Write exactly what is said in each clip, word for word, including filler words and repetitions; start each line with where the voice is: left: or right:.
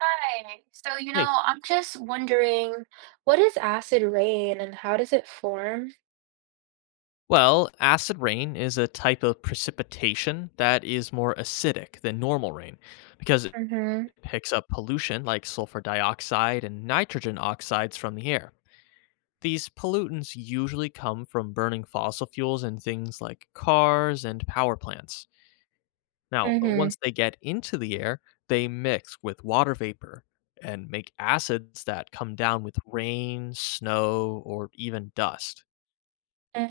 right: Hi. So, you
left: Hey.
right: know, I'm just wondering, what is acid rain and how does it form?
left: Well, acid rain is a type of precipitation that is more acidic than normal rain because it
right: Mm-hmm.
left: picks up pollution like sulfur dioxide and nitrogen oxides from the air. These pollutants usually come from burning fossil fuels in things like cars and power plants. Now, uh,
right: Mm-hmm.
left: once they get into the air, they mix with water vapor and make acids that come down with rain, snow, or even dust.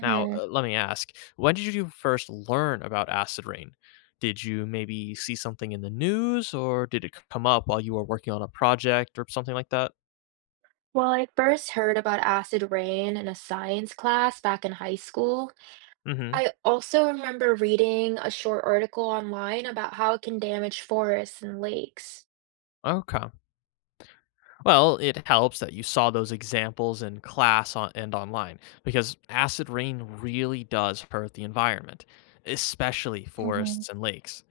left: Now, uh, let me ask, when did you first learn about acid rain? Did you maybe see something in the news or did it come up while you were working on a project or something like that?
right: Well, I first heard about acid rain in a science class back in high school.
left: hmm
right: I also remember reading a short article online about how it can damage forests and lakes.
left: Okay. Well, it helps that you saw those examples in class on, and online because acid rain really does hurt the environment, especially
right: Mm-hmm.
left: forests and lakes.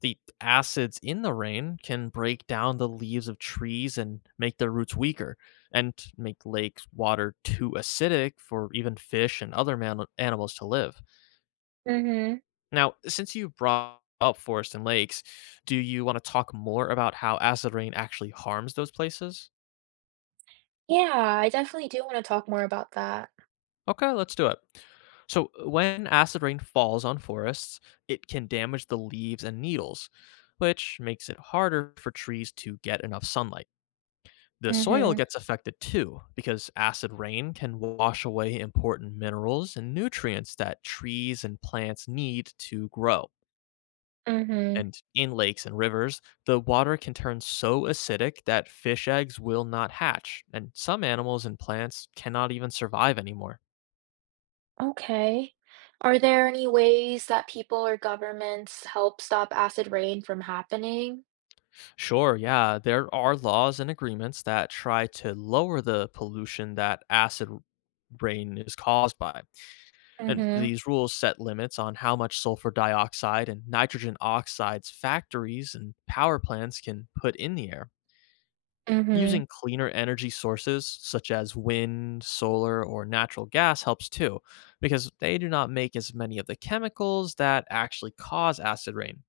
left: The acids in the rain can break down the leaves of trees and make their roots weaker, and make lakes water too acidic for even fish and other man- animals to live.
right: Mm-hmm.
left: Now, since you brought up forests and lakes, do you want to talk more about how acid rain actually harms those places?
right: Yeah, I definitely do want to talk more about that.
left: Okay, let's do it. So, when acid rain falls on forests, it can damage the leaves and needles, which makes it harder for trees to get enough sunlight. The soil
right: Mm-hmm.
left: gets affected too because acid rain can wash away important minerals and nutrients that trees and plants need to grow.
right: Mm-hmm.
left: And in lakes and rivers, the water can turn so acidic that fish eggs will not hatch, and some animals and plants cannot even survive anymore.
right: Okay. Are there any ways that people or governments help stop acid rain from happening?
left: Sure, yeah, there are laws and agreements that try to lower the pollution that acid rain is caused by. And
right: Mm-hmm.
left: these rules set limits on how much sulfur dioxide and nitrogen oxides factories and power plants can put in the air.
right: Mm-hmm.
left: Using cleaner energy sources such as wind, solar, or natural gas helps too, because they do not make as many of the chemicals that actually cause acid rain.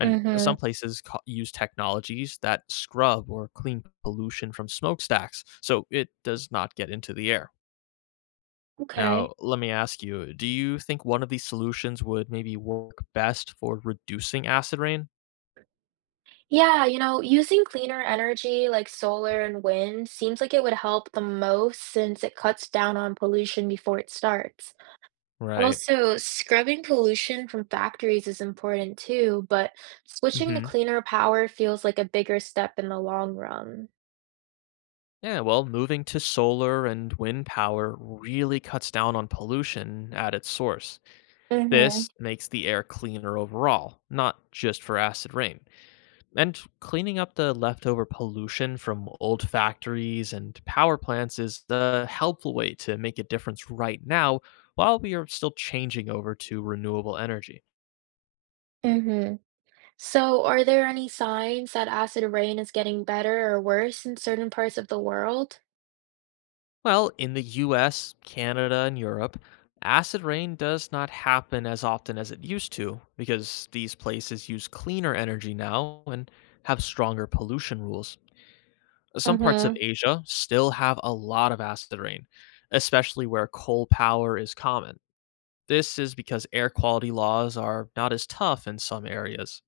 left: And
right: Mm-hmm.
left: some places co- use technologies that scrub or clean pollution from smokestacks, so it does not get into the air. Now,
right: Okay.
left: let me ask you, do you think one of these solutions would maybe work best for reducing acid rain?
right: Yeah, you know, using cleaner energy like solar and wind seems like it would help the most since it cuts down on pollution before it starts.
left: Right.
right: Also, scrubbing pollution from factories is important too, but switching to
left: hmm
right: cleaner power feels like a bigger step in the long run.
left: Yeah, well, moving to solar and wind power really cuts down on pollution at its source.
right: Mm-hmm.
left: This makes the air cleaner overall, not just for acid rain. And cleaning up the leftover pollution from old factories and power plants is the helpful way to make a difference right now while we are still changing over to renewable energy.
right: Mm-hmm. So, are there any signs that acid rain is getting better or worse in certain parts of the world?
left: Well, in the U S, Canada, and Europe, acid rain does not happen as often as it used to because these places use cleaner energy now and have stronger pollution rules. Some parts of
right: Mm-hmm.
left: Asia still have a lot of acid rain, especially where coal power is common. This is because air quality laws are not as tough in some areas.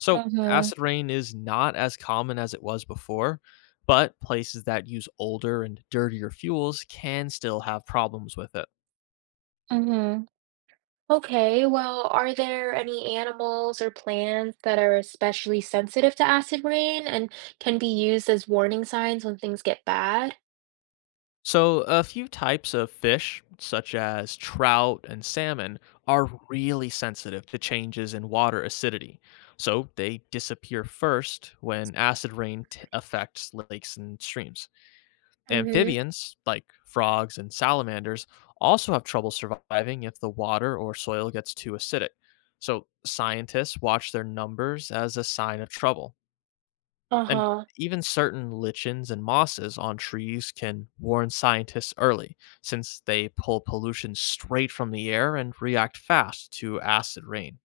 left: So,
right: Mm-hmm.
left: acid rain is not as common as it was before, but places that use older and dirtier fuels can still have problems with it.
right: Mm-hmm. Okay, well, are there any animals or plants that are especially sensitive to acid rain and can be used as warning signs when things get bad?
left: So, a few types of fish, such as trout and salmon, are really sensitive to changes in water acidity. So, they disappear first when acid rain t- affects lakes and streams.
right: Mm-hmm.
left: Amphibians, like frogs and salamanders, also have trouble surviving if the water or soil gets too acidic. So, scientists watch their numbers as a sign of trouble. And
right: Uh-huh.
left: even certain lichens and mosses on trees can warn scientists early, since they pull pollution straight from the air and react fast to acid rain.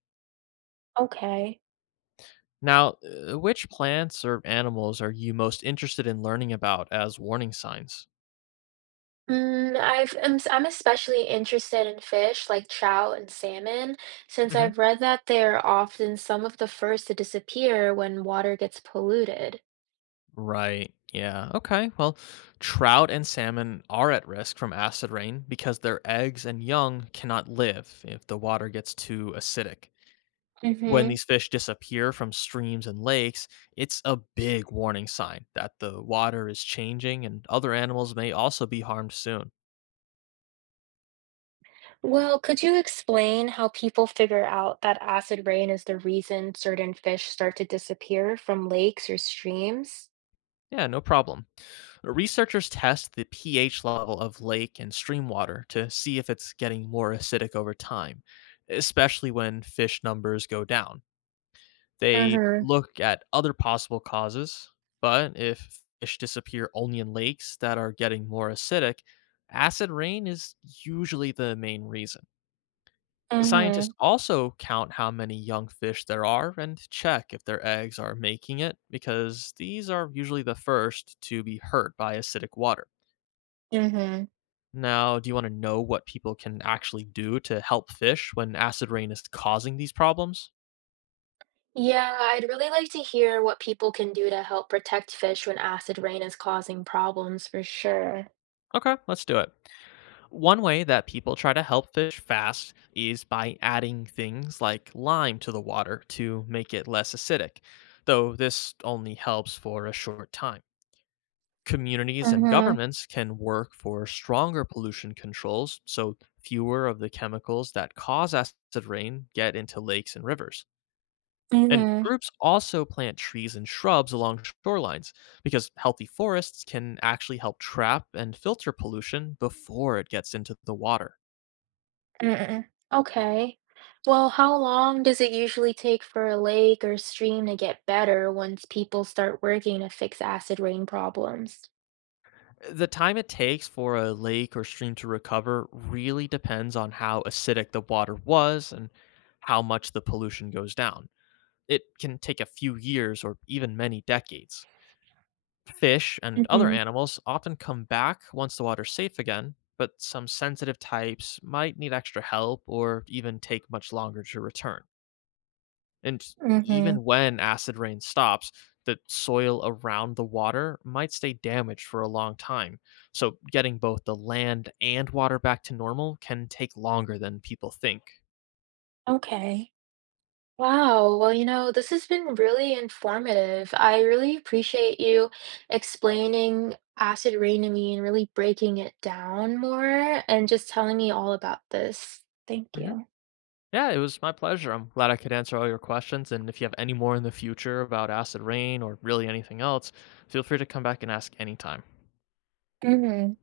right: Okay.
left: Now, uh, which plants or animals are you most interested in learning about as warning signs?
right: Mm, I've I'm s- I'm especially interested in fish like trout and salmon, since
left: Mhm.
right: I've read that they're often some of the first to disappear when water gets polluted.
left: Right. Yeah. Okay. Well, trout and salmon are at risk from acid rain because their eggs and young cannot live if the water gets too acidic. When
right: Hmm.
left: these fish disappear from streams and lakes, it's a big warning sign that the water is changing and other animals may also be harmed soon.
right: Well, could you explain how people figure out that acid rain is the reason certain fish start to disappear from lakes or streams?
left: Yeah, no problem. Researchers test the pH level of lake and stream water to see if it's getting more acidic over time, especially when fish numbers go down. They
right: Hmm.
left: look at other possible causes, but if fish disappear only in lakes that are getting more acidic, acid rain is usually the main reason.
right: Hmm.
left: Scientists also count how many young fish there are and check if their eggs are making it because these are usually the first to be hurt by acidic water.
right: Hmm.
left: Now, do you want to know what people can actually do to help fish when acid rain is causing these problems?
right: Yeah, I'd really like to hear what people can do to help protect fish when acid rain is causing problems for sure.
left: Okay, let's do it. One way that people try to help fish fast is by adding things like lime to the water to make it less acidic, though this only helps for a short time. Communities and governments can work for stronger pollution controls so fewer of the chemicals that cause acid rain get into lakes and rivers. And
right: Mhm,
left: groups also plant trees and shrubs along shorelines because healthy forests can actually help trap and filter pollution before it gets into the water.
right: mm-mm, okay. Well, how long does it usually take for a lake or stream to get better once people start working to fix acid rain problems?
left: The time it takes for a lake or stream to recover really depends on how acidic the water was and how much the pollution goes down. It can take a few years or even many decades. Fish and other
right: Mhm,
left: animals often come back once the water's safe again, but some sensitive types might need extra help or even take much longer to return. And
right: mhm,
left: even when acid rain stops, the soil around the water might stay damaged for a long time. So, getting both the land and water back to normal can take longer than people think.
right: okay. Wow, well, you know, this has been really informative. I really appreciate you explaining acid rain to me and really breaking it down more and just telling me all about this. Thank
left: hmm
right: you.
left: Yeah, it was my pleasure. I'm glad I could answer all your questions. And if you have any more in the future about acid rain or really anything else, feel free to come back and ask anytime.
right: Mhm.